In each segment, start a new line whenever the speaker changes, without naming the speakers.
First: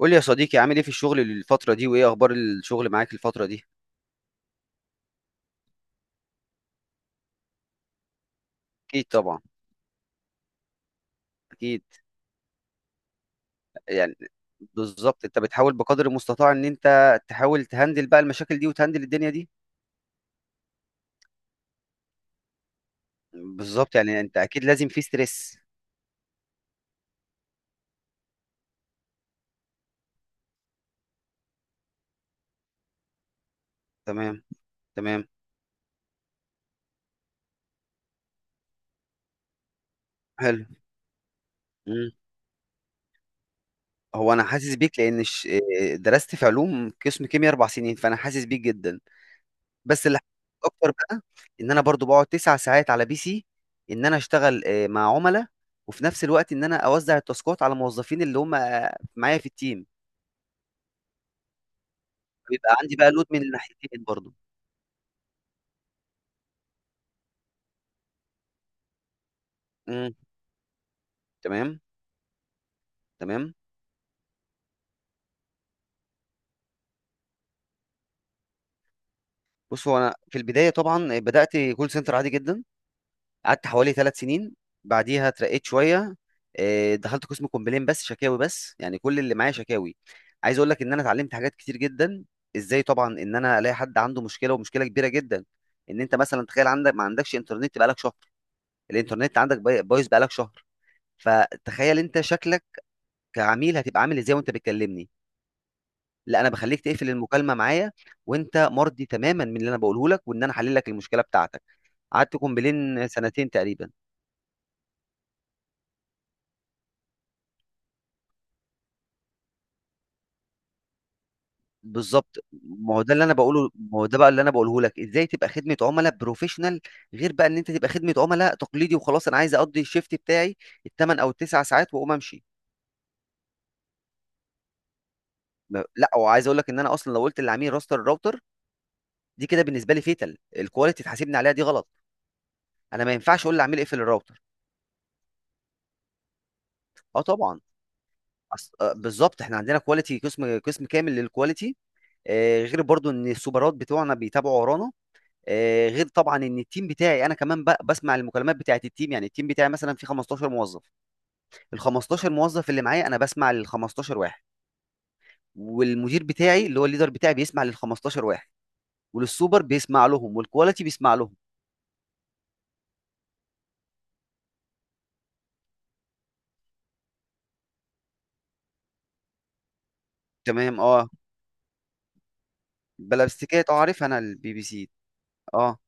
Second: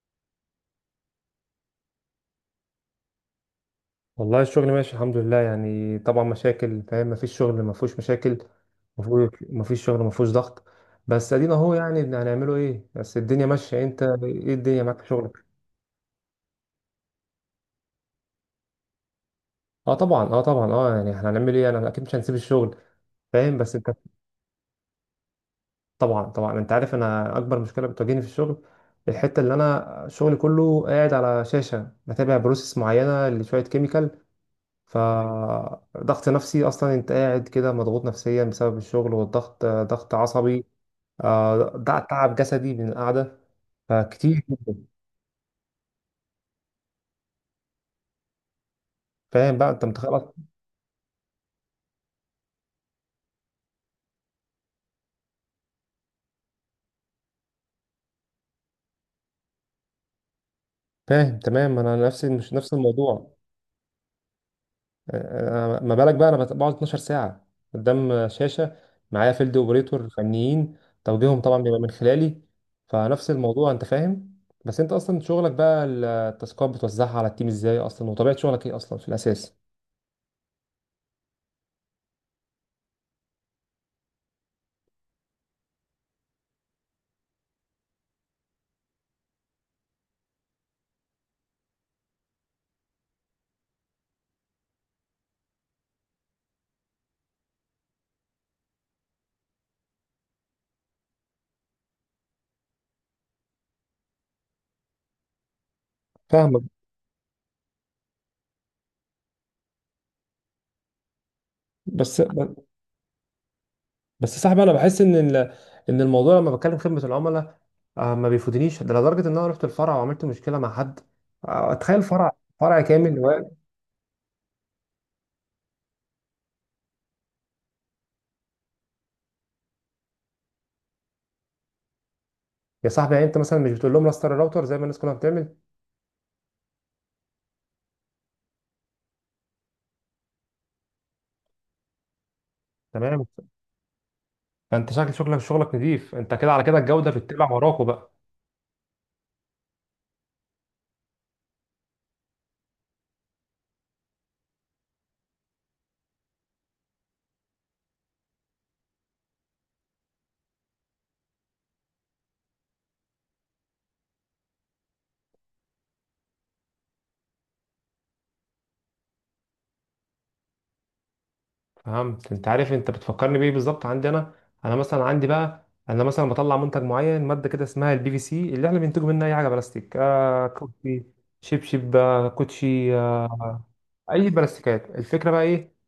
قول لي يا صديقي، عامل ايه في الشغل الفترة دي، وايه اخبار الشغل معاك الفترة دي؟
والله الشغل ماشي الحمد لله، يعني طبعا مشاكل، فاهم؟ مفيش شغل مفهوش مشاكل،
اكيد
مفهوش
طبعا.
مفيش شغل مفهوش ضغط. بس ادينا اهو،
اكيد.
يعني هنعمله ايه؟ بس الدنيا ماشيه. انت
يعني
ايه الدنيا معاك في
بالظبط، انت
شغلك؟
بتحاول بقدر المستطاع ان انت تحاول تهندل بقى المشاكل دي وتهندل الدنيا دي.
اه طبعا، اه طبعا، اه يعني احنا هنعمل ايه؟ انا اكيد مش هنسيب الشغل. فاهم؟ بس انت...
بالظبط، يعني انت اكيد لازم في ستريس.
طبعا انت عارف، انا اكبر مشكله بتواجهني في الشغل الحته اللي انا شغلي كله قاعد على شاشه بتابع بروسيس معينه لشويه كيميكال.
تمام. تمام.
فضغط نفسي اصلا، انت قاعد كده مضغوط نفسيا بسبب الشغل والضغط، ضغط
حلو.
عصبي. آه ده
مم.
تعب جسدي من القعدة،
هو
فكتير.
انا حاسس بيك لان درست في علوم قسم كيمياء 4 سنين، فانا حاسس بيك جدا.
فاهم بقى؟ انت
بس
متخيل
اللي
أصلاً؟
حبيته اكتر بقى ان انا برضو بقعد 9 ساعات على بي سي، ان انا اشتغل مع عملاء، وفي نفس الوقت ان انا اوزع التاسكات على موظفين اللي هم معايا في التيم.
فاهم تمام. انا نفس مش نفس
بيبقى عندي بقى لود
الموضوع.
من الناحيتين برضو.
ما بالك بقى انا بقعد 12 ساعة قدام شاشة، معايا فيلد اوبريتور
امم.
فنيين، توجيههم طبعا بيبقى
تمام.
من خلالي. فنفس
تمام.
الموضوع، انت فاهم. بس انت اصلا شغلك بقى، التاسكات بتوزعها على التيم ازاي اصلا؟ وطبيعة شغلك ايه اصلا في الاساس؟
بص، هو انا في البدايه طبعا بدات كول سنتر عادي جدا، قعدت حوالي 3 سنين. بعديها اترقيت شويه، دخلت قسم كومبلين، بس شكاوي، بس يعني كل اللي معايا شكاوي. عايز اقول لك ان انا اتعلمت حاجات كتير جدا، ازاي طبعا ان انا الاقي حد عنده مشكله ومشكله كبيره جدا. ان انت مثلا تخيل عندك ما عندكش انترنت بقالك شهر، الانترنت عندك بايظ بقالك شهر، فتخيل انت شكلك كعميل هتبقى عامل ازاي وانت بتكلمني. لا، انا
فاهمك.
بخليك تقفل المكالمه معايا وانت مرضي تماما من اللي انا بقوله لك، وان انا حلل لك المشكله بتاعتك.
بس،
قعدت كومبلين سنتين تقريبا.
يا صاحبي، انا بحس ان ان الموضوع لما بتكلم خدمه العملاء، ما بيفوتنيش ده، لدرجه ان انا رحت الفرع وعملت مشكله مع حد. تخيل فرع،
بالظبط.
فرع
ما هو ده
كامل
اللي انا
واقف.
بقوله، ما هو ده بقى اللي انا بقوله لك، ازاي تبقى خدمه عملاء بروفيشنال، غير بقى ان انت تبقى خدمه عملاء تقليدي وخلاص، انا عايز اقضي الشيفت بتاعي الثمان او التسع ساعات واقوم امشي.
يا صاحبي، يعني انت مثلا مش بتقول لهم راستر الراوتر زي ما الناس كلها بتعمل؟
لا، وعايز اقول لك ان انا اصلا لو قلت للعميل راستر الراوتر، دي كده بالنسبه لي فيتال، الكواليتي تحاسبني عليها، دي غلط. انا ما
تمام.
ينفعش اقول للعميل اقفل الراوتر.
فانت شكل شغلك، شغلك نظيف، انت كده على كده الجوده
اه
بتتبع
طبعا.
وراكوا بقى.
أص... آه بالظبط، احنا عندنا كواليتي، قسم كامل للكواليتي. غير برضو ان السوبرات بتوعنا بيتابعوا ورانا. غير طبعا ان التيم بتاعي انا كمان بسمع المكالمات بتاعه التيم، يعني التيم بتاعي مثلا فيه 15 موظف. ال 15 موظف اللي معايا انا بسمع لل 15 واحد، والمدير بتاعي اللي هو الليدر بتاعي بيسمع لل 15 واحد، وللسوبر بيسمع لهم، والكواليتي بيسمع لهم.
فهمت. انت عارف انت بتفكرني بايه بالظبط عندي انا؟ انا مثلا عندي بقى، انا مثلا بطلع منتج معين، ماده كده اسمها البي في سي، اللي احنا بننتجه منها اي حاجه بلاستيك، آه
تمام.
كوتشي،
اه.
شبشب، كوتشي،
بلا بستيكات. اه، عارف، انا
اي
البي بي
بلاستيكات.
سي.
الفكره بقى ايه؟
اه.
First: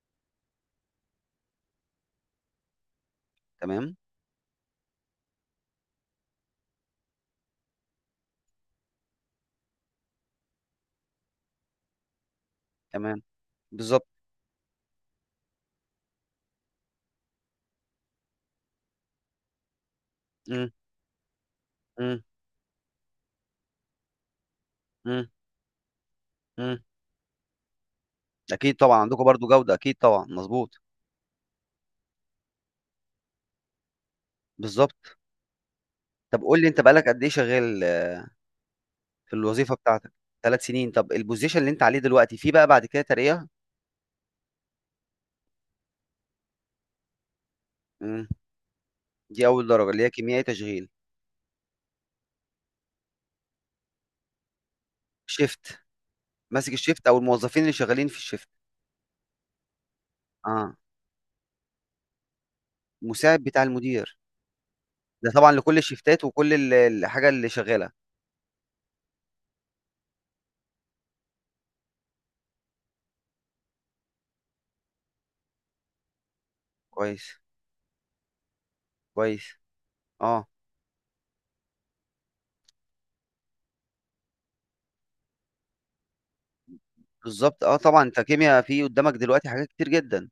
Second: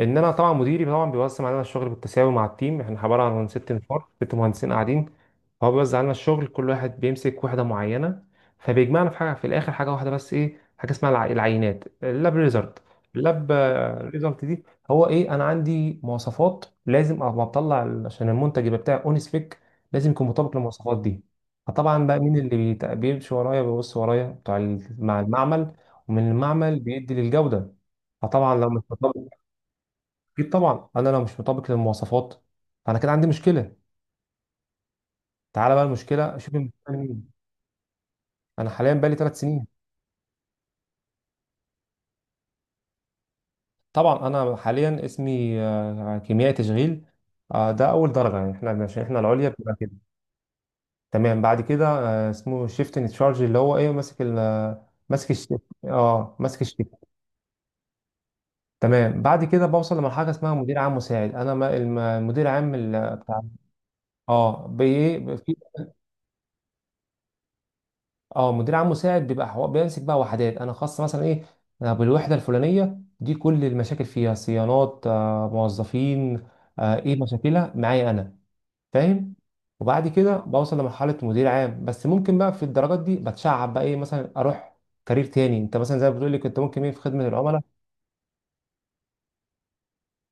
ان انا طبعا، مديري طبعا بيوزع علينا الشغل بالتساوي مع التيم، احنا عباره عن ست
تمام.
نفار 6 مهندسين قاعدين. هو بيوزع علينا الشغل، كل واحد بيمسك وحده معينه، فبيجمعنا في حاجه في الاخر، حاجه واحده بس، ايه؟ حاجه اسمها العينات، اللاب ريزلت.
تمام.
اللاب
بالظبط.
ريزلت دي، هو ايه؟ انا عندي مواصفات لازم، اما بطلع عشان المنتج يبقى بتاعي اون سبيك لازم يكون مطابق
امم.
للمواصفات دي. فطبعا بقى
امم.
مين اللي بيمشي ورايا، بيبص ورايا بتاع مع
امم.
المعمل، ومن
امم.
المعمل بيدي للجوده. فطبعا لو
اكيد
مش
طبعا، عندكم
مطابق،
برضو جوده، اكيد طبعا،
اكيد
مظبوط.
طبعا انا لو مش مطابق للمواصفات فانا كده عندي مشكله.
بالظبط.
تعالى بقى المشكله،
طب
شوف
قول لي، انت
المشكله
بقالك قد
مين.
ايه شغال
انا حاليا بقالي
في
3 سنين.
الوظيفه بتاعتك؟ 3 سنين؟ طب البوزيشن اللي انت عليه دلوقتي فيه بقى بعد كده ترقيه؟
طبعا انا حاليا اسمي كيميائي تشغيل، ده اول
مم.
درجه، يعني احنا عشان احنا
دي
العليا
اول
بتبقى كده.
درجه اللي هي كيميائي تشغيل.
تمام، بعد كده اسمه شيفت ان تشارج، اللي هو ايه، ماسك ال آه، ماسك الشيفت،
شيفت،
اه ماسك
ماسك الشيفت،
الشيفت.
او الموظفين اللي شغالين في الشيفت.
تمام، بعد كده بوصل لمرحله اسمها
اه،
مدير عام مساعد. انا المدير عام بتاع،
مساعد بتاع المدير،
اه بايه،
ده طبعا لكل الشيفتات وكل الحاجه اللي شغاله.
اه مدير عام مساعد، بيبقى بيمسك بقى وحدات انا خاصه، مثلا ايه، أنا بالوحده الفلانيه دي، كل المشاكل فيها صيانات، آه موظفين، آه ايه،
كويس.
مشاكلها معايا انا. فاهم.
كويس.
وبعد كده
اه،
بوصل لمرحله مدير عام. بس ممكن بقى في الدرجات دي بتشعب بقى، ايه مثلا، اروح كارير تاني، انت مثلا زي ما بتقول لي كنت ممكن ايه في خدمه العملاء.
بالظبط. اه طبعا، انت كيمياء، في قدامك دلوقتي حاجات كتير جدا.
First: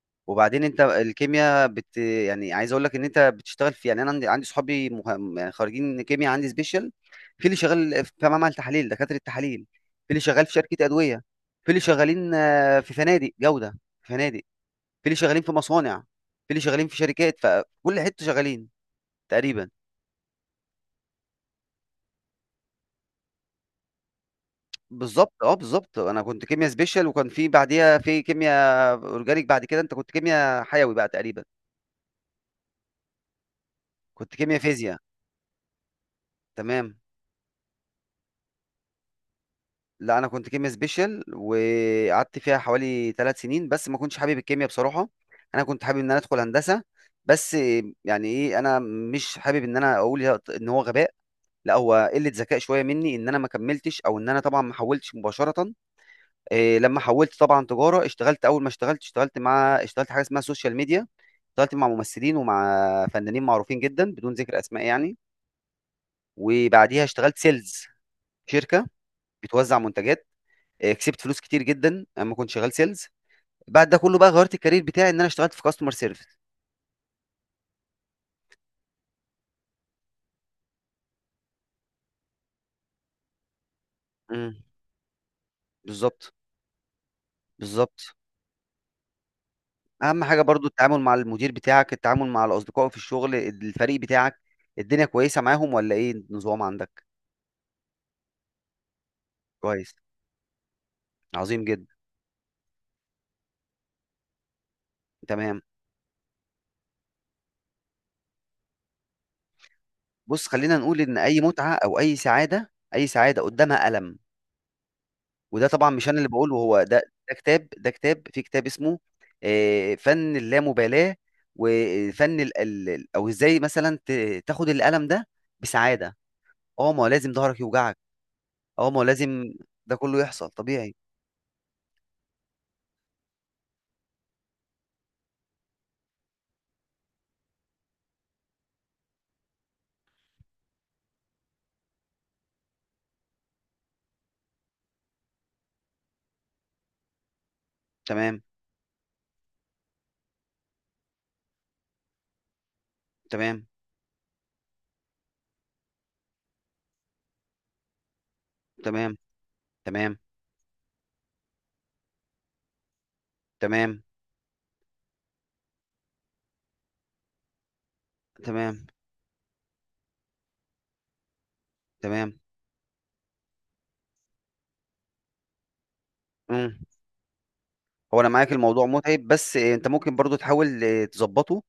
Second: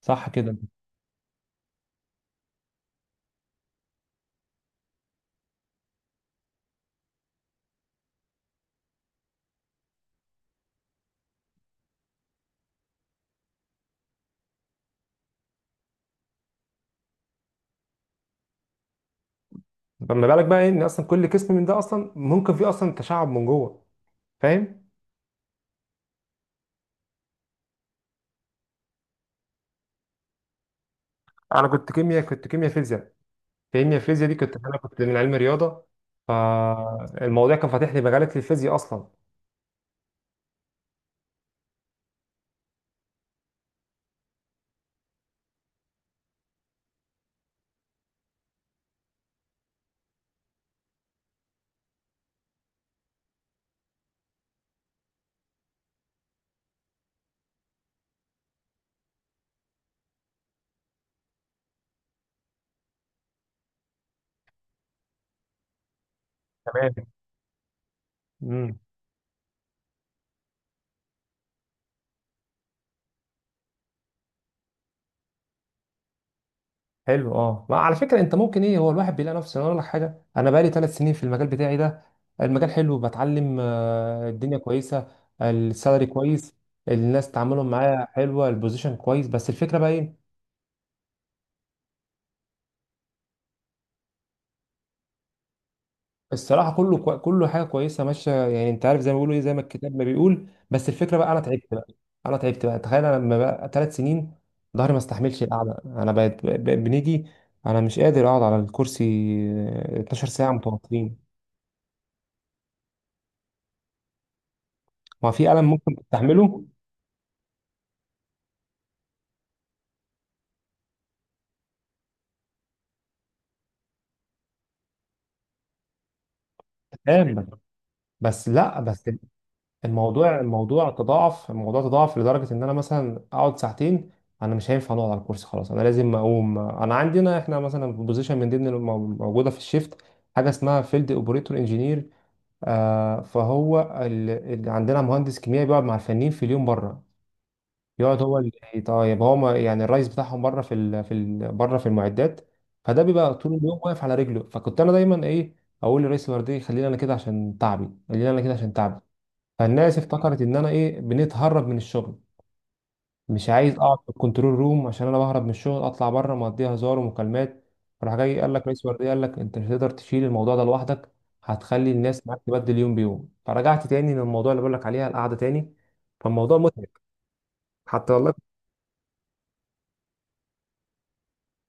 صح كده؟
وبعدين انت الكيمياء بت، يعني عايز اقول لك ان انت بتشتغل في، يعني انا عندي صحابي يعني خارجين كيمياء، عندي سبيشال، في اللي شغال في معمل تحاليل دكاتره التحاليل، في اللي شغال في شركه ادويه، في اللي شغالين في فنادق جوده، في فنادق، في اللي شغالين في مصانع، في اللي شغالين في شركات، فكل حته شغالين تقريبا.
فما بالك بقى ايه، ان اصلا كل قسم من ده اصلا ممكن فيه اصلا تشعب من جوه. فاهم.
بالظبط. اه، بالظبط، انا كنت كيمياء سبيشال، وكان في بعديها في كيمياء اورجانيك، بعد كده انت كنت كيمياء حيوي بقى تقريبا.
انا كنت كيمياء كنت كيمياء فيزياء، لان الفيزياء
كنت
دي كنت
كيمياء فيزياء.
كنت من علم رياضه.
تمام.
فالموضوع كان فاتح لي مجالات للفيزياء اصلا.
لا، انا كنت كيميا سبيشال وقعدت فيها حوالي 3 سنين، بس ما كنتش حابب الكيميا بصراحه. انا كنت حابب ان انا ادخل هندسه، بس، يعني ايه، انا مش حابب ان انا اقول ان هو غباء، لا هو قله ذكاء شويه مني ان انا ما كملتش او ان انا طبعا ما حولتش مباشره. إيه لما حولت طبعا تجاره، اشتغلت، اول ما اشتغلت اشتغلت مع اشتغلت حاجه اسمها سوشيال ميديا، اشتغلت مع ممثلين ومع فنانين معروفين جدا بدون ذكر اسماء يعني. وبعديها
تمام.
اشتغلت سيلز،
امم،
شركه بتوزع منتجات. كسبت فلوس كتير جدا اما كنت شغال سيلز. بعد ده كله بقى غيرت الكارير بتاعي ان انا اشتغلت في كاستمر سيرفيس.
حلو. اه، ما على فكره، انت ممكن ايه، هو الواحد بيلاقي نفسه. أنا اقول لك حاجه، انا بقالي 3 سنين في المجال بتاعي ده، المجال حلو، بتعلم،
امم.
الدنيا كويسه، السالري
بالظبط.
كويس، الناس تعاملهم معايا
بالظبط.
حلوه، البوزيشن كويس، بس الفكره بقى ايه؟
اهم حاجه برضو التعامل مع المدير بتاعك، التعامل مع الاصدقاء في الشغل، الفريق بتاعك، الدنيا كويسه معاهم ولا ايه النظام
الصراحه كله
عندك؟
كله حاجه كويسه ماشيه، يعني انت عارف زي ما بيقولوا ايه، زي ما
كويس.
الكتاب ما بيقول. بس الفكره بقى انا تعبت
عظيم
بقى.
جدا.
انا تعبت بقى. تخيل انا لما بقى 3 سنين، ظهري ما استحملش
تمام.
القعده، انا بنيجي. انا مش قادر اقعد على الكرسي، 12
بص،
ساعه
خلينا نقول ان
متواصلين.
اي متعه او اي سعاده، اي سعاده قدامها الم.
ما في الم
وده طبعا
ممكن
مش انا اللي باقوله،
تستحمله.
هو ده، ده كتاب، في كتاب اسمه فن اللامبالاة، وفن ال ال ال أو إزاي مثلًا تاخد الألم ده بسعادة. ما هو لازم
تمام،
ضهرك يوجعك.
بس لا
ما هو
بس،
لازم، ده كله يحصل
الموضوع
طبيعي.
تضاعف، الموضوع تضاعف لدرجة إن أنا مثلا أقعد ساعتين، أنا مش هينفع أقعد على الكرسي، خلاص أنا لازم أقوم. أنا عندنا إحنا مثلا في بوزيشن من ضمن موجودة في الشيفت، حاجة اسمها فيلد أوبريتور إنجينير. آه، فهو عندنا مهندس كيمياء بيقعد مع الفنيين في اليوم بره، يقعد هو
تمام.
اللي طيب هو، ما يعني الرئيس بتاعهم بره في بره في المعدات. فده بيبقى طول
تمام.
اليوم واقف على رجله، فكنت أنا دايما إيه، أقول لرئيس الوردية خليني أنا كده عشان تعبي، خليني أنا كده عشان تعبي.
تمام.
فالناس
تمام.
افتكرت ان انا ايه، بنتهرب من الشغل، مش عايز اقعد
تمام.
في الكنترول روم عشان انا بهرب من الشغل، اطلع بره مقضيها هزار ومكالمات، راح جاي، قال لك رئيس
تمام.
ورديه قال لك انت مش هتقدر تشيل الموضوع ده لوحدك، هتخلي الناس
تمام.
معاك تبدل يوم بيوم. فرجعت تاني للموضوع اللي بقول لك عليها، القعده تاني. فالموضوع
إمم.
متعب. حتى
هو انا
والله كنت...
معاك، الموضوع متعب، بس انت ممكن برضو تحاول تظبطه.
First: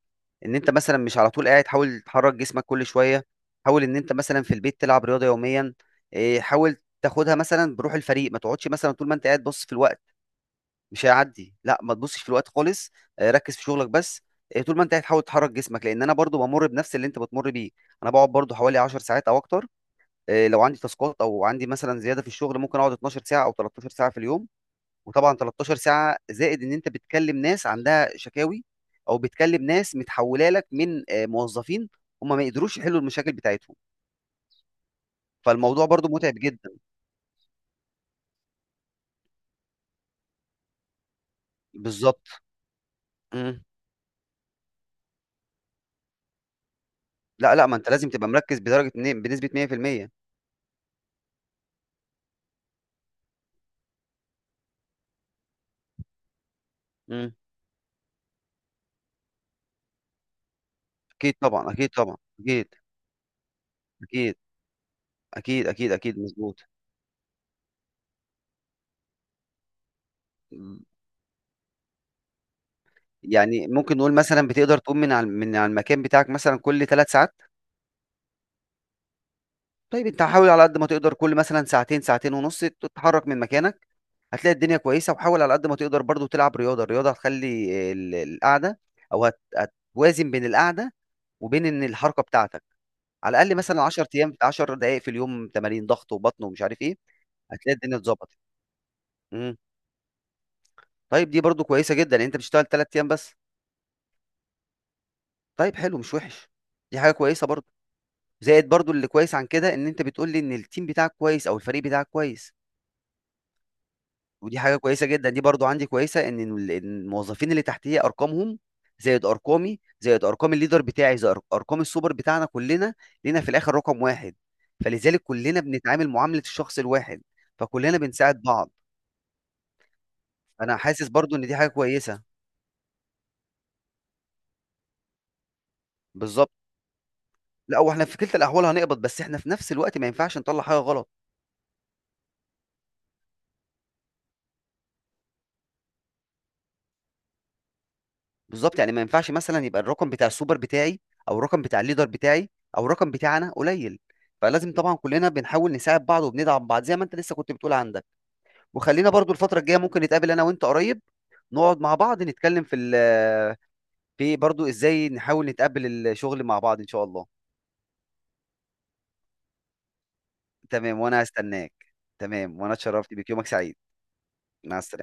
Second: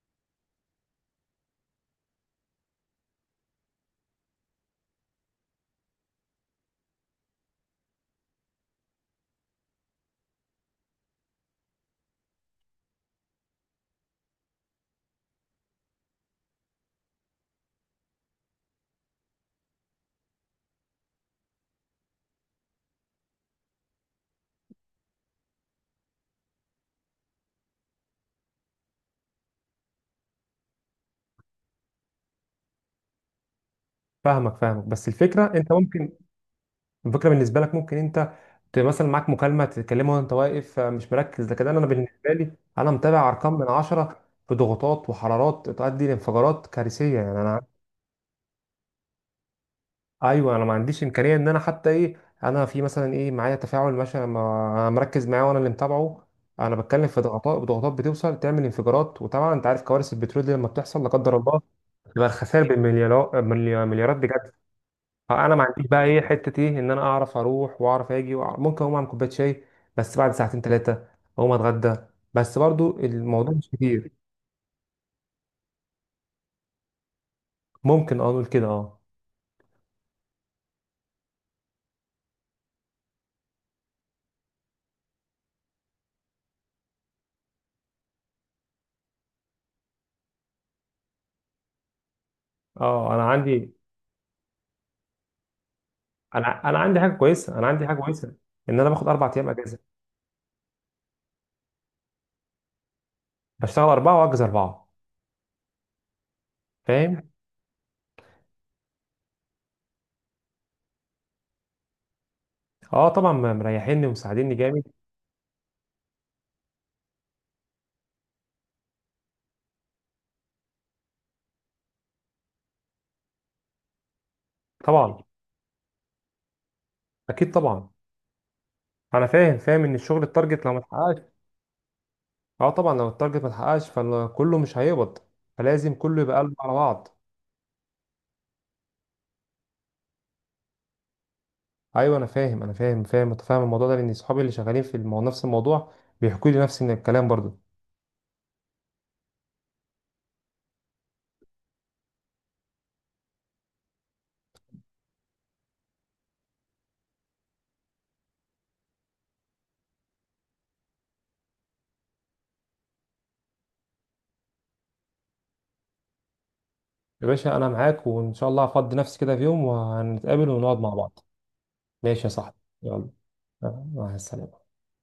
ان انت مثلا مش على طول قاعد، حاول تحرك جسمك كل شويه. حاول ان انت مثلا في البيت تلعب رياضه يوميا. حاول تاخدها مثلا بروح الفريق، ما تقعدش مثلا طول ما انت قاعد بص في الوقت، مش هيعدي، لا ما تبصش في الوقت خالص. ركز في شغلك بس. طول ما انت قاعد حاول تحرك جسمك، لان انا برضو بمر بنفس اللي انت بتمر بيه. انا بقعد برضو حوالي 10 ساعات او اكتر. لو عندي تاسكات او عندي مثلا زياده في الشغل ممكن اقعد 12 ساعه او 13 ساعه في اليوم. وطبعا 13 ساعه زائد ان انت بتكلم ناس عندها شكاوي، او بتكلم ناس متحوله لك من موظفين هم ما يقدروش يحلوا المشاكل بتاعتهم،
فاهمك، فاهمك، بس الفكره انت
فالموضوع برضو
ممكن،
متعب جدا.
الفكره بالنسبه لك ممكن انت مثلا معاك مكالمه تتكلمها وانت واقف، مش مركز. لكن أنا
بالظبط.
بالنسبه لي، انا متابع ارقام
مم.
من 10، في ضغوطات وحرارات تؤدي لانفجارات كارثيه، يعني
لا
انا،
لا، ما انت لازم تبقى مركز بدرجه بنسبه 100%.
ايوه انا ما عنديش امكانيه ان انا حتى ايه، انا في مثلا ايه، معايا تفاعل مثلا انا مركز معاه وانا اللي متابعه، انا بتكلم في
مم.
ضغطات، ضغوطات بتوصل تعمل انفجارات، وطبعا انت عارف كوارث البترول دي لما بتحصل لا
اكيد
قدر الله،
طبعا. اكيد طبعا.
يبقى الخسائر
اكيد.
بالمليارات، مليارات
اكيد.
بجد. اه، انا ما
اكيد.
عنديش
اكيد.
بقى
اكيد
ايه،
مظبوط.
حته ايه، ان انا اعرف اروح واعرف اجي وأعرف ممكن اقوم اعمل كوبايه شاي بس بعد ساعتين
مم.
3، اقوم اتغدى. بس برضو الموضوع
يعني
مش
ممكن
كتير،
نقول مثلا بتقدر تقوم من على المكان بتاعك مثلا كل 3 ساعات؟
ممكن اه نقول كده اه.
طيب، انت حاول على قد ما تقدر كل مثلا ساعتين، ساعتين ونص تتحرك من مكانك، هتلاقي الدنيا كويسه. وحاول على قد ما تقدر برضو تلعب رياضه، الرياضه هتخلي القعده، او هت- هتوازن بين القعده وبين ان الحركه بتاعتك.
اه انا
على الاقل
عندي،
مثلا 10 ايام، 10 دقائق في اليوم، تمارين ضغط وبطن ومش
انا
عارف ايه،
عندي حاجه كويسه، انا
هتلاقي
عندي حاجه
الدنيا اتظبطت.
كويسه، ان انا باخد 4 ايام
امم.
اجازه،
طيب دي برضو كويسه جدا، يعني انت بتشتغل 3 ايام بس.
بشتغل 4 واجز 4.
طيب حلو، مش وحش. دي حاجه
فاهم؟
كويسه برضو. زائد برضو اللي كويس عن كده ان انت بتقول لي ان التيم بتاعك كويس او الفريق بتاعك كويس.
اه طبعا مريحيني ومساعديني
ودي حاجه
جامد.
كويسه جدا، دي برضو عندي كويسه ان إن الموظفين اللي تحتيه ارقامهم زائد ارقامي زائد ارقام الليدر بتاعي زائد ارقام السوبر بتاعنا، كلنا لينا في الاخر رقم واحد. فلذلك
طبعا،
كلنا بنتعامل معامله الشخص الواحد،
اكيد طبعا.
فكلنا بنساعد بعض.
انا فاهم، فاهم ان الشغل التارجت لو
انا
ما
حاسس
اتحققش...
برضو ان دي حاجه كويسه.
اه طبعا لو التارجت ما اتحققش فكله مش هيقبض، فلازم كله يبقى
بالظبط.
قلب على بعض.
لا، واحنا في كلتا الاحوال هنقبض، بس احنا في نفس الوقت ما ينفعش نطلع حاجه غلط.
ايوه انا فاهم، متفاهم الموضوع ده، لان اصحابي اللي شغالين في نفس الموضوع بيحكوا لي نفس الكلام برضو.
بالظبط، يعني ما ينفعش مثلا يبقى الرقم بتاع السوبر بتاعي، او الرقم بتاع الليدر بتاعي، او الرقم بتاعنا قليل. فلازم طبعا كلنا بنحاول نساعد بعض وبندعم بعض زي ما انت لسه كنت بتقول عندك. وخلينا برضو الفتره الجايه ممكن نتقابل انا وانت قريب، نقعد مع بعض نتكلم في في برضو ازاي نحاول نتقابل الشغل مع بعض ان شاء الله.
يا باشا انا معاك، وان شاء الله هفضي نفسي كده في يوم وهنتقابل ونقعد مع
تمام،
بعض.
وانا هستناك.
ماشي يا صاحبي.
تمام، وانا
يلا،
اتشرفت بك. يومك سعيد.
مع السلامه.
مع السلامه.